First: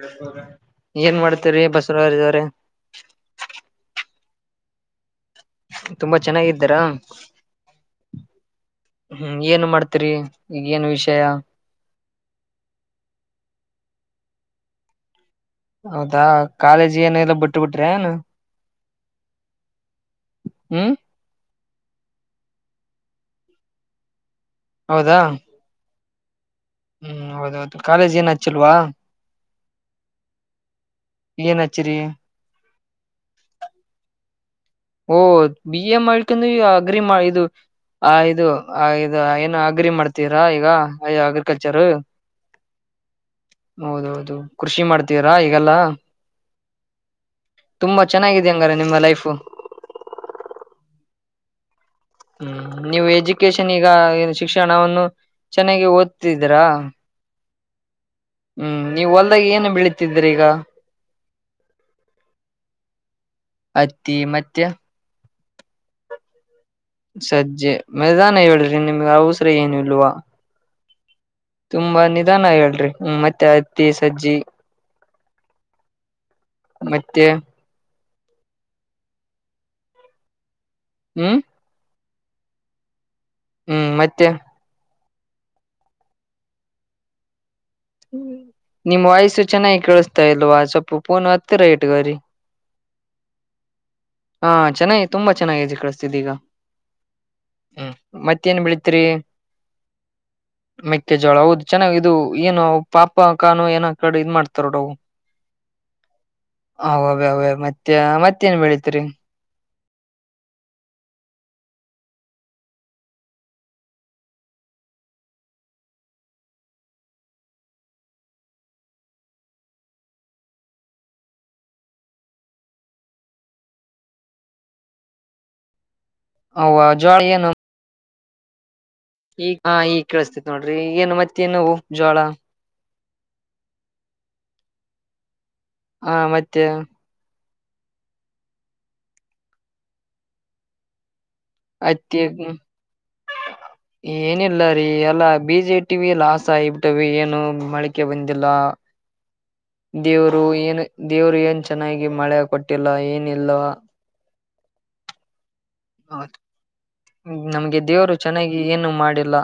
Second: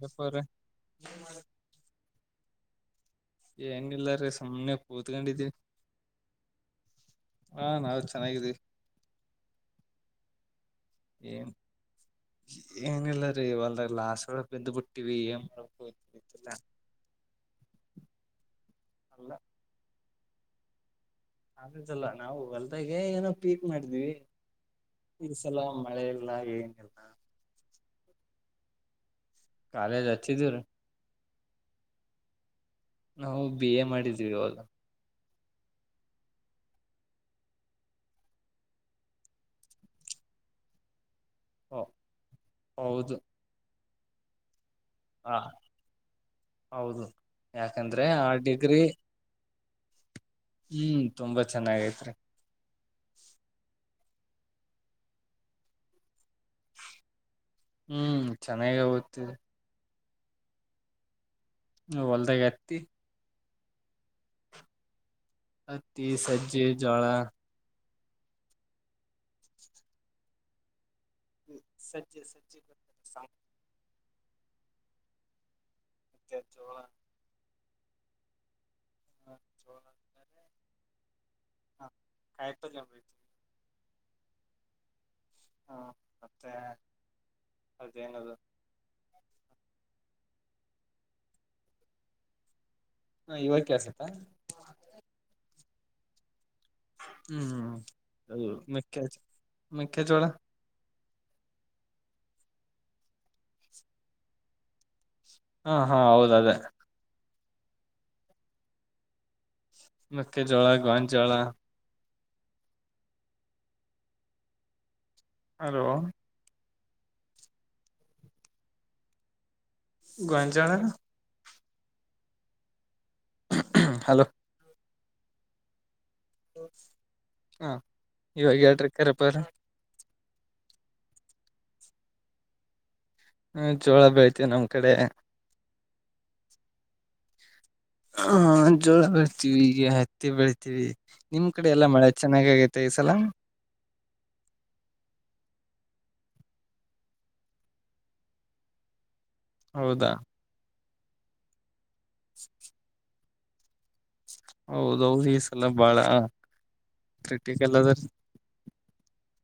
ವ್ಯಾಪಾರ ಏನ್ ಮಾಡ್ತೀರಿ ಬಸವರಾಜ್ ಅವರೇ ಏನು ಇಲ್ಲಾರಿ ಸುಮ್ನೆ ಕೂತಿದ್ದೆ ತುಂಬಾ ಚೆನ್ನಾಗಿದ್ದಾರ ಹಾ ನಾವ್ ಚೆನ್ನಾಗಿದೀವಿ ಹ್ಮ ಏನು ಮಾಡ್ತೀರಿ ಈಗ ಏನ್ ವಿಷಯ ಏನ್ ಏನಿಲ್ಲಾರೀವಲ್ಲ ನಾವ ಬಂದು ಪುಟ್ಟಿವಿ ಹೌದಾ ಕಾಲೇಜ್ ಏನಲ್ಲ ಬಿಟ್ಟ ಬಿಟ್ರೆಏನು ಅಲ್ಲ ಹ್ಮ ಆದದಲ್ಲ ನಾವು ಹೊಲ್ದಾಗೆ ಏನೋ ಪೀಕ್ ಮಾಡಿದೀವಿ ಹೌದಾ ಇ ಸಲಾಮ ಮಳೆಯ ಇಲ್ಲಾ ಏನಿಲ್ಲ ಹ್ಮ್ ಹೌದೌದು ಕಾಲೇಜ್ ಏನ್ ಹಚ್ಚಿಲ್ವಾ ಕಾಲೇಜ ಅಚ್ಚಿ ದೂರ ಏನ್ ಹಚ್ಚಿರಿ ನಾವು ಬಿ ಎ ಮಾಡಿದ್ವಿ ಅವಲ್ಲ ಓಹ ಬಿ ಎ ಮಾಡ್ಕೊಂಡ ಈ ಅಗ್ರಿ ಮಾಡ ಇದು ಆ ಇದು ಇ ಏನ ಅಗ್ರಿ ಮಾಡ್ತೀರಾ ಈಗ ಅಯ ಆಗ್ರಿಕಲ್ಚರ್ ಹೌದು ಹೌದೌದು ಕೃಷಿ ಮಾಡ್ತೀವರಾ ಹ ಈಗೆಲ್ಲ ಹೌದು ತುಂಬಾ ಯಾಕಂದ್ರೆ ಆ ಚೆನ್ನಾಗಿದೆ ಹಂಗಾರೆ ಡಿಗ್ರಿ ನಿಮ್ಮ ಲೈಫು ಹ್ಮ್ ತುಂಬಾ ಚೆನ್ನಾಗೈತಿ ಹ್ಮ್ ನೀವು ಎಜುಕೇಶನ್ ಈಗ ಶಿಕ್ಷಣವನ್ನು ಚೆನ್ನಾಗಿ ಓದ್ತಿದ್ರಾ ಹ್ಮ್ ಚೆನ್ನಾಗ ಹ್ಮ್ ನೀವು ಓದ್ತಿವಿ ಹೊಲ್ದಾಗ ಏನು ಬೆಳತಿ ದ್ರೀಗ ಹ ಹೊಲದಾಗತ್ತಿ ಅತ್ತಿ ಮತ್ತೆ ಅತಿ ಸಜ್ಜೆ ಜೋಳ ಸಜ್ಜೆ ನಿದಾನ ಹೇಳ್ರಿ ನಿಮ್ಗೆ ಅವಸರ ಏನು ಇಲ್ವಾ ಇದು ತುಂಬಾ ಸಜ್ಜೆ ನಿಧಾನ ಸಜ್ಜೆ ಹೇಳ್ರಿ ಬರ್ತದೆ ಸಾಂಗ್ ಮತ್ತೆ ಅತ್ತ ಸಜ್ಜೆ ಮತ್ತೆ ಜೋಳ ಮತ್ತೆ ಹ ಚೋಲ ಅಂತೆ ಹ್ಮ್ ಕಾಯಪಲ್ಯ ಹ್ಮ್ ಮತ್ತೆ ಹ್ಮ ಮತ್ತೆ ಅದೇನದು ನಿಮ್ಮ್ ವಾಯ್ಸ್ ಚೆನ್ನಾಗಿ ಕೇಳಿಸತಾ ಇಲ್ವವಾ ತಪ್ಪಫೋನ್ ಅತ್ತ ರ ಇಟ್ ಗರಿ ಹ ಇವಾಗ ಕೇಳ್ಸತ್ತಾ ಹಾ ಚೆನ್ನಾಗಿ ತುಂಬಾ ಚೆನ್ನಾಗಿದೆ ಕ ಸಿದಗ ಹ್ಮ್ ಮೆ ಬೆಳಿತೀರಿ ಮೆಕ್ಕೆಜೋಳ ಜೋಳ ಹೌದು ಚೆನ್ನಾಗ ಇದು ಏನು ಪಾಪ ಅ ಕಾನು ಏನ ಕಡೆ ಇದ್ ಮಾಡ್ತಾರೋವು ಹಾ ಹಾ ಹೌದ ಅದೇ ಅವೇ ಅವೇ ಮತ್ತೆ ಮತ್ತೇಏನ್ ಬೆಳತ್ರಿ ಮಕ್ಕೆೆ ಜೋಳ ಗಾನ್ ಜೋಳ ಹಲೋ ಗುಂಚಳ ಹಲೋ ಹಾ ಜೋಳ ಏನು ಹ ಇವಾಗ ಹೇಳ್ರಿ ಕರಪರ್ ಈ ಹಾ ಈಗ ಕೇಳಸ್ತೇತ್ ನೋಡ್ರಿ ಏನು ಮತ್ತೆ ನಾವು ಜೋಳ ಹ್ಮ ಜೋಳ ಬೆಳ್ತವಿ ನಮ್ ಕಡೆ ಹಾ ಮತ್ತೆ ಹಾ ಜೋಳ ಬೆಳಿತೀವಿ ಈಗ ಹತ್ತಿ ಬೆಳಿತೀವಿ ನಿಮ್ ಕಡೆ ಎಲ್ಲ ಮಳೆ ಹತ್ತಿ ಚೆನ್ನಾಗಗೈತೆ ಈ ಸಲ ಏನಿಲ್ಲ ರೀ ಎಲ್ಲಾ ಬಿಜೆ ಟಿ ವಿ ಲ ಆಸೆ ಆಗಿಬಟ್ಟವಿ ಏನು ಮಳಿಕೆ ಬಂದಿಲ್ಲ ಹೌದಾ ದೇವ್ರು ಏನು ದೇವ್ರಿಚ್ ಚೆನ್ನಾಗಿ ಮಳೆ ಕೊಟ್ಟಿಲ್ಲ ಏನು ಇಲ್ಲವ ಹೌದೌದು ಈ ಸಲ ಬಾಳ ಹೌದು ಪ್ರಾಕ್ಟಿಕಲ್ ನಮ್ಗೆ ಅದ ದೇವರು ಚೆನ್ನಾಗಿ ಏನು ಮಾಡಿಲ್ಲ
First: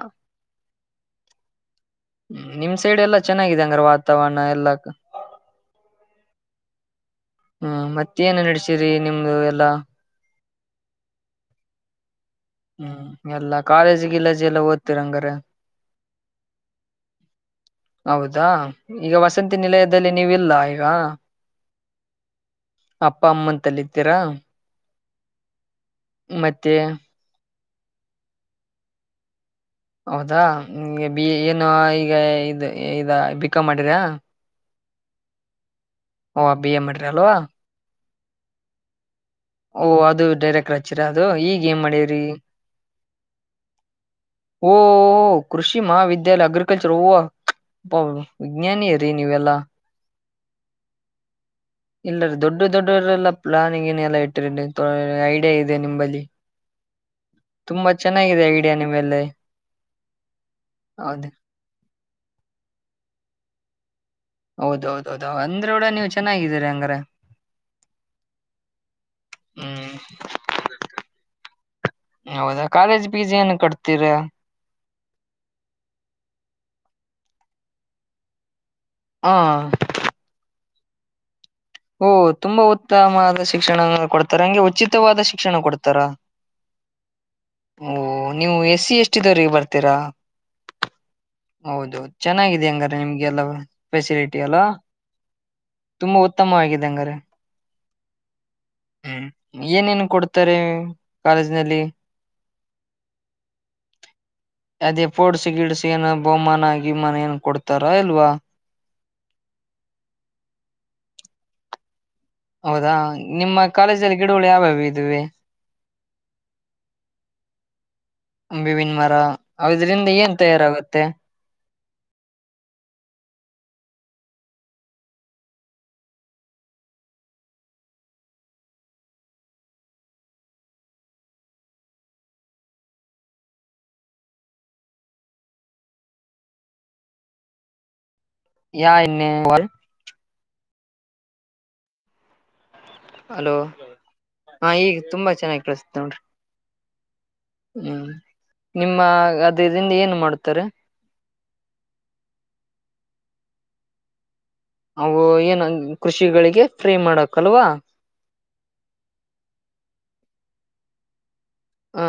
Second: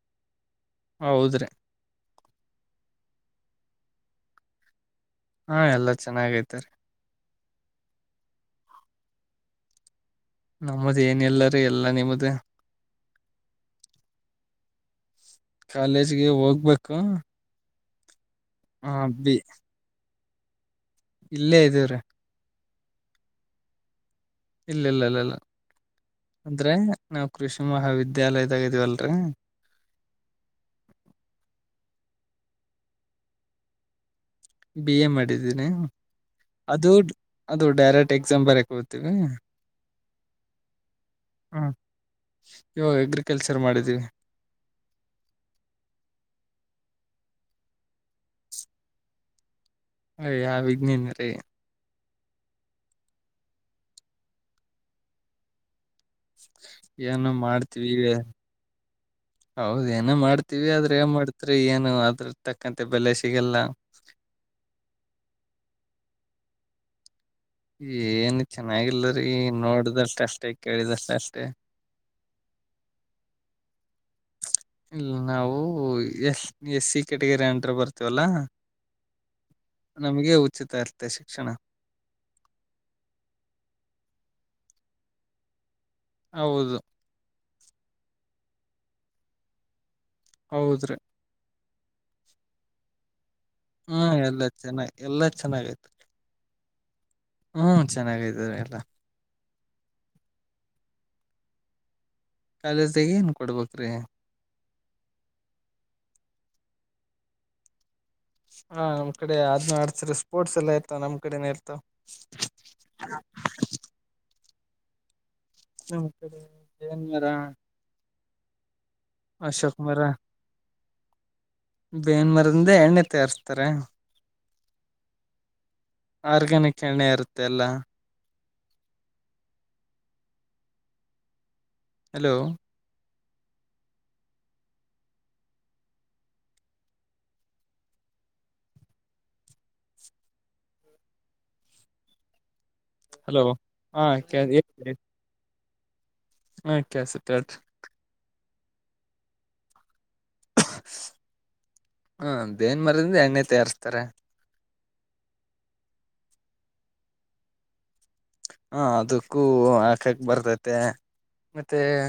ಹೌದ್ರಿ ನಿಮ್ ಸೈಡ್ ಎಲ್ಲಾ ಚೆನ್ನಾಗಿದೆ ಅಂಗ್ರ ವಾತಾವರಣ ಎಲ್ಲಾಕ್ಕ ಹಾ ಎಲ್ಲಾ ಚೆನ್ನಾಗೈತೆ ಹ್ಮ ಮತ್ತೇಏನ್ ನಡೆಸಿರಿ ನಿಮ್ದು ಎಲ್ಲಾ ನಮ್ಮದ ಏನ್ ಎಲ್ಲಾರ ಎಲ್ಲಾ ನಿಮ್ದೇ ಹ್ಮ್ ಎಲ್ಲ ಕಾಲೇಜಿಗ ಇಲ್ಲಜೆ ಎಲ್ಲ ಓದ್ತೀರ ಹಂಗಾರೆ ಕಾಲೇಜ್ಗೆ ಹೋಗ್ಬೇಕು ಹೌದು ಹೌದ ಹ ಈಗ ಬಿ ವಸಂತಿ ನಿಲಯದಲ್ಲಿ ನೀವಿಲ್ಲ ಈಗ ಇಲ್ಲೇ ಇದೀವಿರಿ ಅಪ್ಪ ಅಮ್ಮ ಅಂತಲ್ಲಿ ಇಲ್ಲ ಇಲ್ಲ ಇಲ್ಲ ಇಲ್ಲ ಮತ್ತೆ ಅಂದ್ರೆ ನಾವು ಕೃಷಿ ಮಹಾವಿದ್ಯಾಲಯದಾಗ ಇದೀವಲ್ರರಿ ಈ ಇ ಇದ ಬಿ ಕಂ ಮಾಡಿರ ಬಿ ಎ ಮಾಡಿದ್ದೀನಿ ಓ ಬಿ ಎ ಅದು ಮಾಡಿರಿ ಅಲ್ವಾ ಅದು ಡೈರೆಕ್ಟ್ ಎಕ್ಸಾಮ್ ಬರಿಯೋಕೆ ಹೋಗ್ತೀರಾ ಓಹ ಅದು ಡೈರೆಕ್ಟರ್ ಹಚ್ಚಿರ ಅದು ಈಗ ಹ ಏನ್ ಮಾಡ್ಯ್ರಿ ಇವಾಗ ಅಗ್ರಿಕಲ್ಚರ್ ಮಾಡಿದೀವಿ ಓ ಕೃಷಿ ಮಹಾವಿದ್ಯಾಲಯ ಅಗ್ರಿಕಲ್ಚರ್ ಓಹೋ ಓ ವಿಜ್ಞಾನಿ ನೀವೆಲ್ಲಾ ಅಯ ಯಾವ ವಿಗ್್ನೇನ್ ರೀ [unintelligible] ಇಲ್ಲ ರೀ ದೊಡ್ಡ ದೊಡ್ಡವ್ರ ಎಲ್ಲ ಪ್ಲಾನ್ ಗಿನ್ ಎಲ್ಲಾ ಇಟ್ಟಿರಿ ಐಡಿಯಾ ಇದೆ ನಿಮ್ಮಲ್ಲಿ ಏನು ಮಾಡ್ತವಿ ಚೆನ್ನಾಗಿದೆ ಐಡಿಯಾ ನಿಮ್ಮಲ್ಲಿ ಹೌದ ಏನ ಮಾಡ್ತೀವಿ ಆದ್ರ ಏನ್ ಹೌದ ಮಾಡ್ತ್ರಿ ಏನು ಆದ್ರ ತಕ್ಕಂತೆ ಬೆಲೆ ಸಿಗಲ್ಲ ಹೌದೌದೌದ ಅಂದ್ರೆ ಕೂಡ ನೀವ್ ಚೆನ್ನಾಗಿದೀರಿ ಹಂಗಾರ ಏನ್ ಚೆನ್ನಾಗಿಲ್ರಿ ಹ್ಮ್ ನೋಡ್ದಷ್ಟ ಅಷ್ಟೇ ಕೇಳಿದಷ್ಟ ಅಷ್ಟೇ ಹೌದಾ ಕಾಲೇಜ್ ಪೀಸ್ ಏನು ಕಟ್ತೀರಾ ಇಲ್ಲ ನಾವು ಎಸ್ ಎಸ್ ಸಿ ಕ್ಯಾಟಗರಿ ಅಟ್ರ ಬರ್ತೇವಲ್ಲಾ ಹ ನಮ್ಗೆ ಉಚಿತ ಇರ್ತ ಶಿಕ್ಷಣ ಓ ತುಂಬಾ ಉತ್ತಮವ ಶಿಕ್ಷಣ ಕೊಡ್ತಾರೆ ಹಂಗೆ ಉಚಿತವಾದ ಶಿಕ್ಷಣ ಕೊಡ್ತಾರೆ ಹೌದು ಓಹ ನೀವು ಎಸ್ ಸಿ ಎಷ್ಟಿದವ್ರಿಗೆ ಬರ್ತೀರಾ ಹೌದ್ರಿ ಹೌದು ಚೆನ್ನಾಗಿದೆ ಹಂಗಾರೆ ನಿಮ್ಗೆ ಎಲ್ಲ ಹ್ಮ್ ಎಲ್ಲ ಚೆನ್ನಾ ಎಲ್ಲ ಚೆನ್ನಾಗಾಯ್ತು ತುಂಬಾ ಉತ್ತಮವಾಗಿದೆ ಅಂಗಾರೆ ಎಲ್ಲಾ ಹ್ಮ್ ಏನೇನು ಕೊಡ್ತಾರೆ ಕಾಲೇಜಿನಲ್ಲಿ ಕಾಲೇಜ್ದಗ ಏನ್ ಕೊಡ್ಬೇಕ್ರಿ ಅದೇ ಫೋರ್ಡ್ಸ್ ಗಿಡಸ ಏನೋ ಬಹುಮಾನ ಅಗಿಮನ ಏನು ಕೊಡತ್ತಾರ್ ಹಾ ನಮ್ ಕಡೆ ಅದ್ನ ಆಡ್ಸ್ರ ಸ್ಪೋರ್ಟ್ಸ್ ಎಲ್ಲ ಆಯ್ತಾ ನಮ್ ಕಡೆ ನೆರ್ತ ಹೌದಾ ನಿಮ್ಮ ಕಾಲೇಜಲ್ಲಿ ಗಿಡಗಳು ಯಾವ್ಯಾವ ವಿದವಿ ನಮ್ ಕಡೆ ಬೇವಿನ ಮರ ಬೇವಿನ್ ಮರ ಅಶೋಕ್ ಅದ್ರಿಂದ ಏನ್ ತಯಾರಾಗುತ್ತೆ ಬೇವಿನ್ ಮರದಿಂದ ಎಣ್ಣೆ ತಯಾರಸ್ತಾರೆ ಆರ್ಗ್ಯಾನಿಕ್ ಎಣ್ಣೆ ಇರುತ್ತೆಲ್ಲ ಹಲೋ ಯಾ ಎಣ್ಣೆ ಒಲ್ ಹಲೋ ಹಾ ಹಾ ಈಗ ತುಂಬಾ ಚೆನ್ನಾಗಿ ಪ್ರಸ್ತ ಉಂ [unintelligible] ಹಾ ಕಸತ್ ಅತ್ ನಿಮ್ಮಅದ್ ಅದರಿಂದ ಏನ್ ಮಾಡ್ ಮಾಡ್ತಾರೆ. ಹಾ ಬೇವಿನ್ ಮರದಿಂದ ಎಣ್ಣೆ ತಯಾರಸ್ತಾರೆ. ಅವು ಏನ ಕೃಷಿಗಳಿಗೆ ಫ್ರೇ ಮಾಡಕಲ್ವಾ. ಹ ಅದಕ್ಕೂ ಹಾಕಕ್ ಬರ್ತೈತೆ. ಮತ್ತೆ ಹ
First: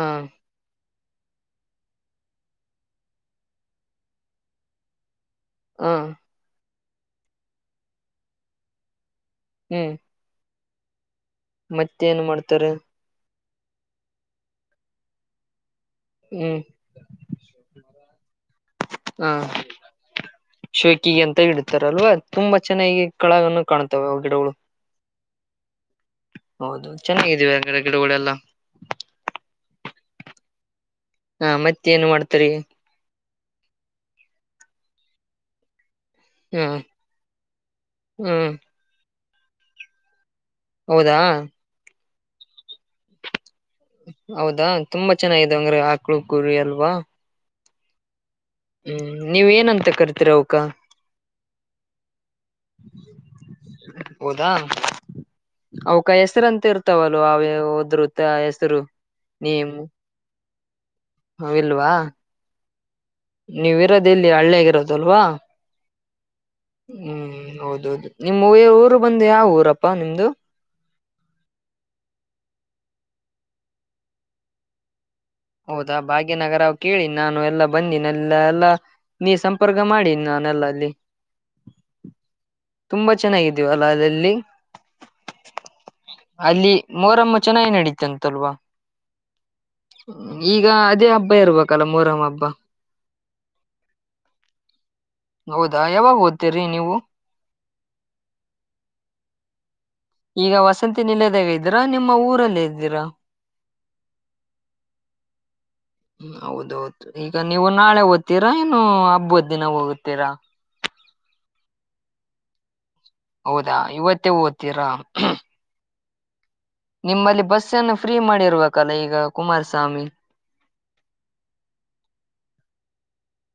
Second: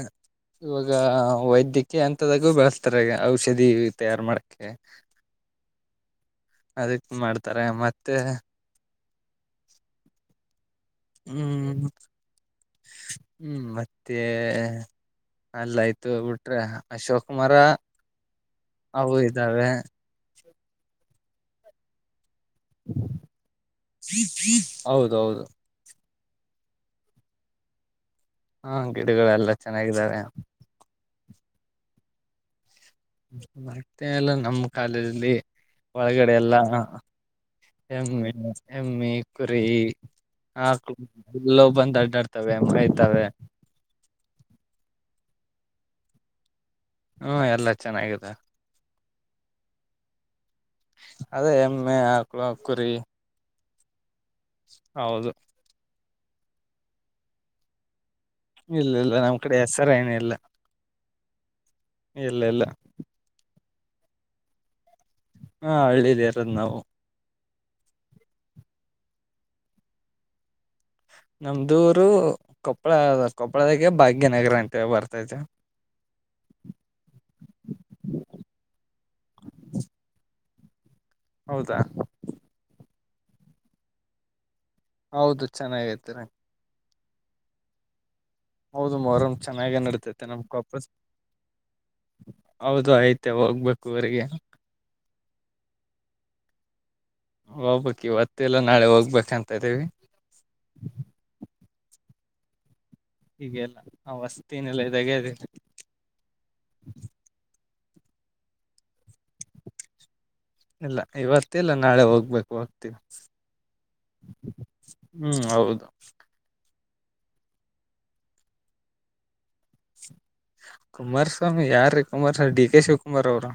ಇವಾಗ. ಈಗ ವೈದ್ಯಕೀಯ ಹಂತದಗೂ ಬಳಸ್ತಾರೆ ಔಷಧಿ ತಯಾರ್ ಮಾಡಕ್ಕೆ. ಹಾ. ಅದಕ್ ಮಾಡ್ತಾರೆ ಮತ್ತೆ. ಹ್ಮ್. ಹ್ಮ್ ಮತ್ತೆನ್ ಮಾಡ್ತಾರೆ. ಹ್ಮ್ ಮತ್ತೆ ಅಲ್ಲ ಆಯ್ತು. ಬಿಟ್ರೆ ಹ್ಮ್ ಅಶೋಕಮರ. ಅವು ಹ ಇದಾವೆ. ಶೋಕಿಗೆ ಅಂತ ಇಡ್ತಾರಲ್ವಾ. ತುಂಬಾ ಚೆನ್ನಾಗಿ ಕಳಗನು ಕಾಣ್ತವೆ ಅವು ಗಿಡಗಳು. ಹೌದೌದು ಹೌದು ಚೆನ್ನಾಗಿದ್ದೀವಿಡೆ. ಹಾ ಗಿಡಗಳು ಎಲ್ಲ ಚೆನ್ನಾಗಿದಾವೆ. [inaudible] ಹಾ ಮತ್ತೆ ಏನ್ ಮಾಡ್ತರ ಈಗ ಮತ್ತೆ ಅಲ್ಲ ನಮ್ಮ್ ಕಾಲೇಜಲ್ಲಿ. ಒಳಗಡೆ ಎಲ್ಲ ಹ್ಮ್ ಎಮ್ಮೆ ಹ್ಮ್ ಎಮ್ಮೆ. ಕುರಿ. ಹಾ ಹೌದಾ ಎಲ್ಲವೂ ಬಂದು ಅಡ್ಡಾಡತವೇ. ಅಡ್ಡಾಡ್ತವೆ ಮೇಯತವೇ. ಹೌದಾ ತುಂಬಾ ಚೆನ್ನಾಗಿದೆ ಹಂಗಾರೆ ಆಕಳು ಕುರಿ ಎಲ್ಲಾ ಹ್ಮ ಎಲ್ಲಾ. ಚೆನ್ನಾಗಿದೆ. ಹ್ಮ ನೀವ್ ಏನಂತ ಕರ್ತೀರ ಅವಕ್ಕ. ಅದೇ ಎಮ್ಮೆ ಆಕಳ ಕುರಿ. ಹೌದಾ ಅವುಕ್. ಹೌದು ಅವುಕ್ಕ ಹೆಸರು ಅಂತ ಇರ್ತವಲ್ ಅವೇ ಹೋದ್ರು. ಇಲ್ಲ ಇಲ್ಲ ನಮ್ಮ್ ಕಡೆ ಹೆಸರೇ ಏನ ಇಲ್ಲ ಇಲ್ಲ ಇಲ್ಲ. ನೀವು ಇರೋದ್ ಎಲ್ಲಿ ಹಳ್ಳೇಗಿರೋದು. ದಲ್ವಾ ಹಾ ಹಳ್ಳಿಲಿ ಇರೋದ್ ನಾವು ಹ್ಮ. ಹೌದೌಹೌದು ನಿಮ್ಮ್ ಊರು ಬಂದು ಯಾವ ಊರಪ್ಪ ನಿಮ್ದು. ನಮ್ದೂರು ಕೊಪ್ಪಳ ಕೊಪ್ಪಳಕ್ಕೆ ಭಾಗ್ಯನಗರ ಅಂತ ಬರುತ್ತೆ. ಹೌದಾ ಭಾಗ್ಯನಗರ ಕೇಳಿ ನಾನು ಎಲ್ಲಾ ಬಂದೀನ ಎಲ್ಲ ಎಲ್ಲಾ ನೀ ಸಂಪರ್ಕ ಮಾಡೀನಿ ನಾನೆಲ್ಲ ಅಲ್ಲಿ ಹೌದಾ ತುಂಬಾ ಚೆನ್ನಾಗಿದೀವ ಅಲ್ಲ ಅಲ್ಲಲ್ಲಿ ಹೌದು ಚೆನ್ನಾಗಿೈತ್ತು ಅಲ್ಲಿ ಮೋರಮ್ಮ ಚೆನ್ನಾಗಿಏ ನಡೀಿತಂತೆ. ಹೌದು ಮರ ಚೆನ್ನಾಗೇ ನಡತೈತೆ ನಮ ಈಗ ಕಪ ಅದೇ ಹಬ್ಬ ಇರ್ಬೇಕಲ್ಲ ಮೊಹರಂ ಹಬ್ಬ ಹೌದು ಐತೆ ಹೋಗ್ಬೇಕು ಅವರಿಗೆ ಹೌದಾ ಯಾವಾಗ ಓದ್ತೀರಿ ನೀವು ಹೋಗ್ಬೇಕು ಇವತ್ತ ಎಲ್ಲ ನಾಳೆ ಹೋಗ್ಬೇಕ ಅಂತ ಇದ್ದೀವಿ. ಇದೀರಾ ನಿಮ್ಮ ಊರಲ್ಲಿ ಇದ್ದೀರಾ. ಹೀಗೆಲ್ಲ ಆ ವಸ್ತಿನಲ್ಲ ಇದಾಗದಿಲ್ಲ. ಹ ಹೌದೌದು ಈಗ ನೀವು. ನಾಳೆ ದ್ತೀರಾ ಏನು. ಹಬ್ಬದ ದಿನ ಹೋಗುತ್ತೀರಾ ಇಲ್ಲ ಇವತ್ತೆಲ್ಲ ನಾಳೆ ಹೋಗ್. ಬರಕು ಆಗ್ತಿಲ್ಲ ಹೌದಾ ಇವತ್ತೇ ಓದ್ತೀರಾ. ಹ್ಮ್ [inaudible] ನಿಮ್ಮಲ್ಲಿ ಬಸ್ನ್ನು ಫ್ರೀ ಮಾಡಿರ್ಬೇಕಲ್ಲ ಈಗ. ಕುಮಾರಸ್ವಾಮಿ. ಕುಮಾರಸ್ವಾಮಿ ಯಾರ ರೀ ಕುಮಾರಸ್ವಾಮಿ ಡಿ ಕೆ ಶಿವಕುಮಾರ್ ಅವರು.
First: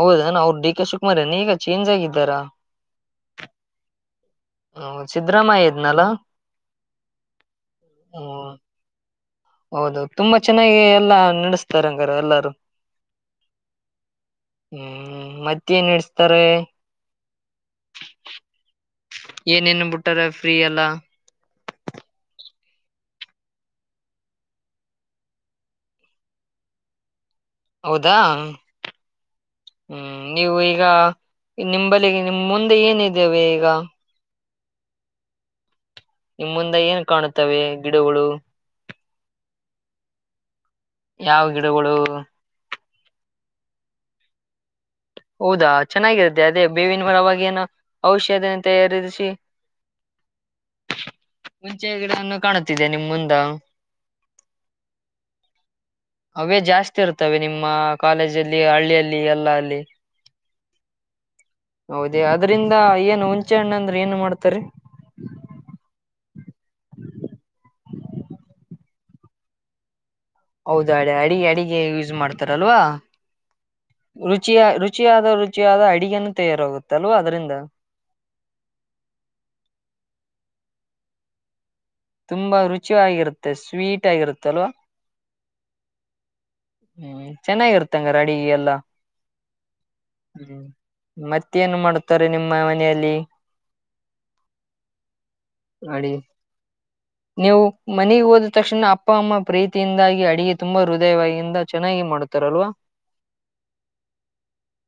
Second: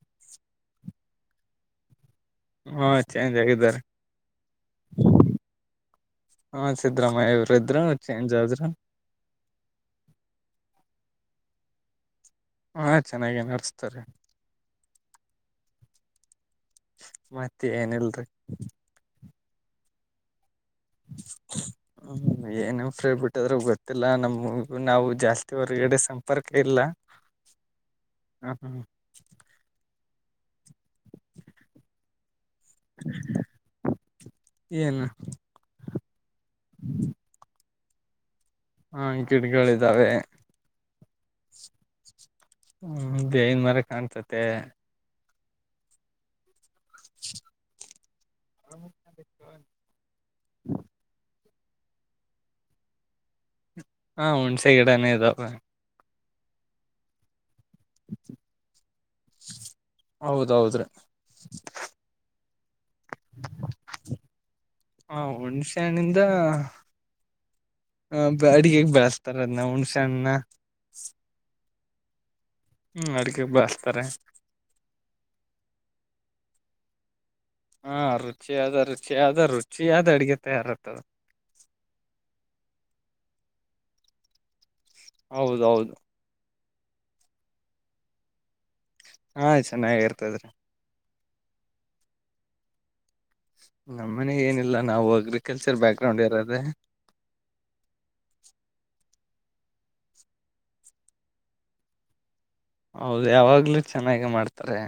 ಹೌದಣ ಅವರು ಡಿ ಕೆ ಶುಮಾರ್ಯನ ಈಗ ಚೇಂಜ್ ಆಗಿದ್ದ. ರ. ಹಾ ಚೇಂಜ್ ಆಗಿದ್ದಾರೆ. ಸಿದ್ದರಾಮಯ್ಯ ಇದ್ನಲ್ಲ ಹಾ ಸಿದ್ದರಾಮಯ್ಯ ಇವರು ಇದ್ರು ಚೇಂಜ್ ಹ್ಮ ಆದ್ರ. ಹೌದು ತುಂಬಾ ಚೆನ್ನಾಗಿ ಎಲ್ಲಾ ನಡೆಸ್ತಾರೆ ಹಂಗಾರ ಎಲ್ಲಾರ. ಹಾ ಚೆನ್ನಾಗೇ ನಡೆಸ್ತಾರೆ. ಹ್ಮ್ ಮತ್ತೆ ಏನ್ ನಡ್ಸ್ತಾರೆ. ಮತ್ತೆ ಏನಲ್ರಿ. ಏನೇನ್ ಬಿಟ್ಟಾರ. ಫ್ರೀ ಎಲ್ಲ ಹ. ಏನಮ್ ಫ್ರೆಂಡ್ ಬಿಟ್ಟದ್ರ ಗೊತ್ತಿಲ್ಲ ನಮಗ ನಾವು ಜಾಸ್ತಿ ಹೊರ್ಗಡೆ ಸಂಪರ್ಕ ಇಲ್ಲ. ಹೌದಾ. ಹ ಹ್ಮ ಹ್ಮ್ ನೀವು. ಈಗ ನಿಂಬಲ್ಲಿ ನಿಮ ಮುಂದೆ ಏನಿದ್ದೇವೆ ಈಗ. ಏನು. ಇಮ ಮುಂದೆ ಏನ್ ಕಾಣುತ್ತವೆ. ಗಿಡಗಳು. ಹಾ ಗಿಡ್ಗಳಿದಾವೆ. ಯಾವ ಗಿಡಗಳು ಹ್ಮ ದೇಹನ್ ಮರ ಕಾಣ್ಸತ್ತ. ಹೌದಾ ಚೆನ್ನಾಗಿರುತ್ತೆ. ಬೇವಿನ ಪರವಾಗಿನ ಔಷಧ ತಯಾರಿಸಿ ಮುಂಚೆ ಗಿಡನ್ನು ಕಾಣುತ್ತಿದೆ ನಿಮ್ ಮುಂದ ಹಾ ಹುಣ್ಣಸೆ ಗಿಡಾನ ಇದು ಅವೇ ಜಾಸ್ತಿ ಇರ್ತವೆ ನಿಮ್ ಕಾಲೇಜಲ್ಲಿ ಹಳ್ಳಿಯಲ್ಲಿ ಎಲ್ಲ ಅಲ್ಲಿ ಹೌದೌದ್ರೀ ಹೌದ ಅ ಇದರಿಂದ ಏನು ಹುಂಚೆ ಹಣ್ಣ ಅಂದ್ರೆ ಏನ್ ಮಾಡ್ತರಿ ಹುಣ್ಸೆ ಹಣ್ಣಿಂದ ಹ ಅಡಿಗೆಗ್ ಬೆಳಸ್ತಾರದ ನ ಹುಣಸ. ಹೌದ ಅ ಅಡಿ ಅಡ. ಯೂಸ್ ಮಾಡ್. ಲ್ವಾ ಹ್ಮ್ ಅಡಿಗೆಗ್ ಬೆಳಸ್ತಾರೆ ರುಚಿಯ ರುಚಿಯಾದ ರುಚಿಯಾದ ಅಡಿಗೆನು ತಯಾರಾಗುತ್ತ ಲ್ವಾ ಅದ್ರಿಂದ ಹಾ ರುಚಿ ಆದ ರುಚಿ ಆದ ರುಚಿ ಆದ ಅಡ್ಗೆ ತಯಾರ ತ್ತ ತುಂಬಾ ರುಚಿ ಆಗಿರುತ್ತೆ ಸ್ವೀಟ್ ಆಗಿರುತ್ತೆ ಅಲ್ವಾ ಹೌದೌದು ಹ್ಮ್ ಚೆನ್ನಾಗಿರ್ತಂಗ ರ ಅಡ ಎಲ್ಲಾ ಹಾ ಚೆನ್ನಾಗ ಇರ್ತದ್ರಿ ಮತ್ತೇಏನ್ ಮಾಡತಾರೆ ನಿಮ್ಮ ಮನೆಯಲ್ಲಿ ನಮ್ಮ ಮನೆ ಏನಿಲ್ಲ ನಾವು ಅಗ್ರಿಕಲ್ಚರ್ ಬ್ಯಾಕ್ ಅಡಿ ಗ್ರೌಂಡ್ ಯಾರದೇ ನೀವು ಮನೆಗೆ ಹೋದ ತಕ್ಷಣ ಅಪ್ಪ ಅಮ್ಮ ಪ್ರೀತಿಯಿಂದಾಗಿ ಅಡಗೆ ತುಂಬಾ ಹೃದಯವಾಗಿಂದ ಚೆನ್ನಾಗಿ ಮಾಡುತ್ತ ಹೌದು ಯಾವಾಗ್ಲೂ ಚೆನ್ನಾಗಿ ಮಾಡ್ತಾರೆ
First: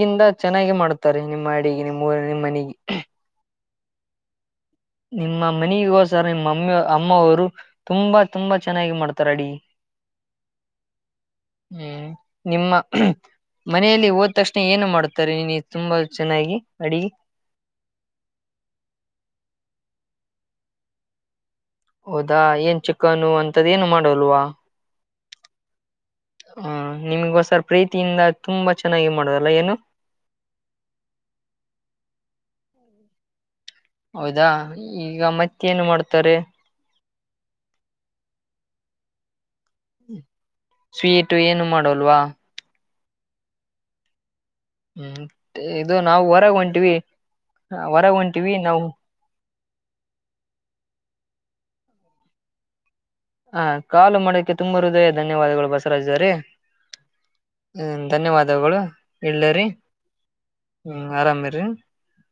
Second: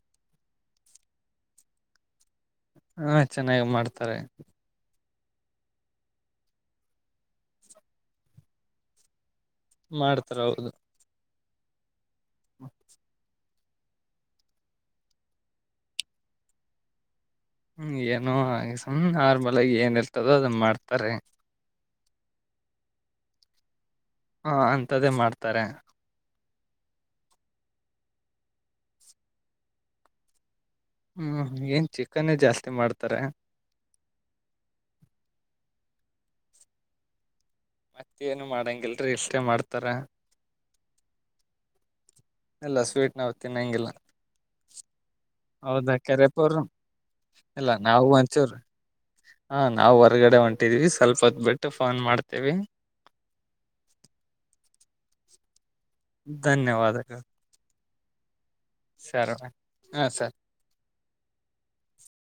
ಯಿಂದ ಚೆನ್ನಾಗಿ ಮಾಡ್ತಾರೆ ನಿಮ್ಮ್ ಅಡಗೆ ನಿಮ್ಮ್ ಊ ನಿಮ್ಮ ಮನೆಗೆ ಹಾ ಚೆನ್ನಾಗಿ ಮಾಡ್ತಾರೆ ನಿಮ್ಮ ಮನೆಗ ಸರ್ ನಿಮ್ಮ ಮಮ್ಮಿ ಅಮ್ಮ ಅವರು ತುಂಬಾ ತುಂಬಾ ಚೆನ್ನಾಗಿ ಮಾಡ್ತಾರೆ ಅಡಿ ಮಾಡ್ತಾರ ಹೌದು ಹ್ಮ್ ನಿಮ್ಮ ಮನೆಯಲ್ಲಿ ಹೋದ ತಕ್ಷಣ ಏನು ಮಾಡ್ತಾರೆ ನೀ ತುಂಬಾ ಚೆನ್ನಾಗಿ ಅಡಿಗೆ ಹ್ಮ್ ಏನು ಹಾಗ ಸುಮ್ ನಾರ್ಮಲ್ ಆಗಿ ಏನ ಇರ್ತದೋ ಅದನ್ನ ಮಾಡ್ತಾರೆ ಹೌದಾ ಏನ್ ಚಿಕನು ಅಂತದ ಏನು ಮಾಡ್ ಹಾ ಅಂತ್ದೇ ಮಾಡ್ತಾರೆ ಹ ನಿಮಗೋಸರ್ ಪ್ರೀತಿಯಿಂದ ತುಂಬಾ ಚೆನ್ನಾಗಿ ಮಾಡದಲ್ಲ ಏನು ಹ್ಮ್ ಏನ್ ಚಿಕನೇ ಜಾಸ್ತಿ ಮಾಡ್ತಾರೆ ಹೌದಾ ಈಗ ಮತ್ತೆೇನು ಮಾಡ್ತಾರೆ ಮತ್ತ ಏನು ಮಾಡಂಗಿಲ್ರಿ ಇಷ್ಟೇ ಮಾಡ್ತ [unintelligible] [unintelligible] ಏನು ಮಾಡೋಲ್ವಾ ಆ ಸ್ವೀಟ್ ನಾವು ತಿನ್ನಂಗಿಲ್ಲಾ. ಹ್ಮ್ ಹೌದಾ ಇದು ನಾವು ಕರೆಪ್ಪ ಹೊರಗ್ ಅವರು ಹೊಂಟಿವಿ ಇಲ್ಲಾ ನಾವು ಹೊರಗ್ ಹೊಂಟಿವಿ ಒಂಚೂರು ನಾವು ಹ ನಾವ್ ಹೊರ್ಗಡೆ ಹೊಂಟಿದೀವಿ ಸ್ವಲ್ಪ ಹೊತ್ ಬಿಟ್ಟು ಫೋನ್ ಮಾಡ್ತವಿ. [unintelligible] ಹಾ ಕಾಲು ಮಡಕೆ ತುಂಬಾ ಹೃದಯ ಧನ್ಯವಾದಗಳು ಬಾಸ್. ಧನ್ಯವಾದಗಳು ಧನ್ಯವಾದ ಗಳು ಸರ್ ಇಳ್ಳರಿ ಹಾ ಸರ್ ಹ್ಮ್ ಆರಾಮೇರಿ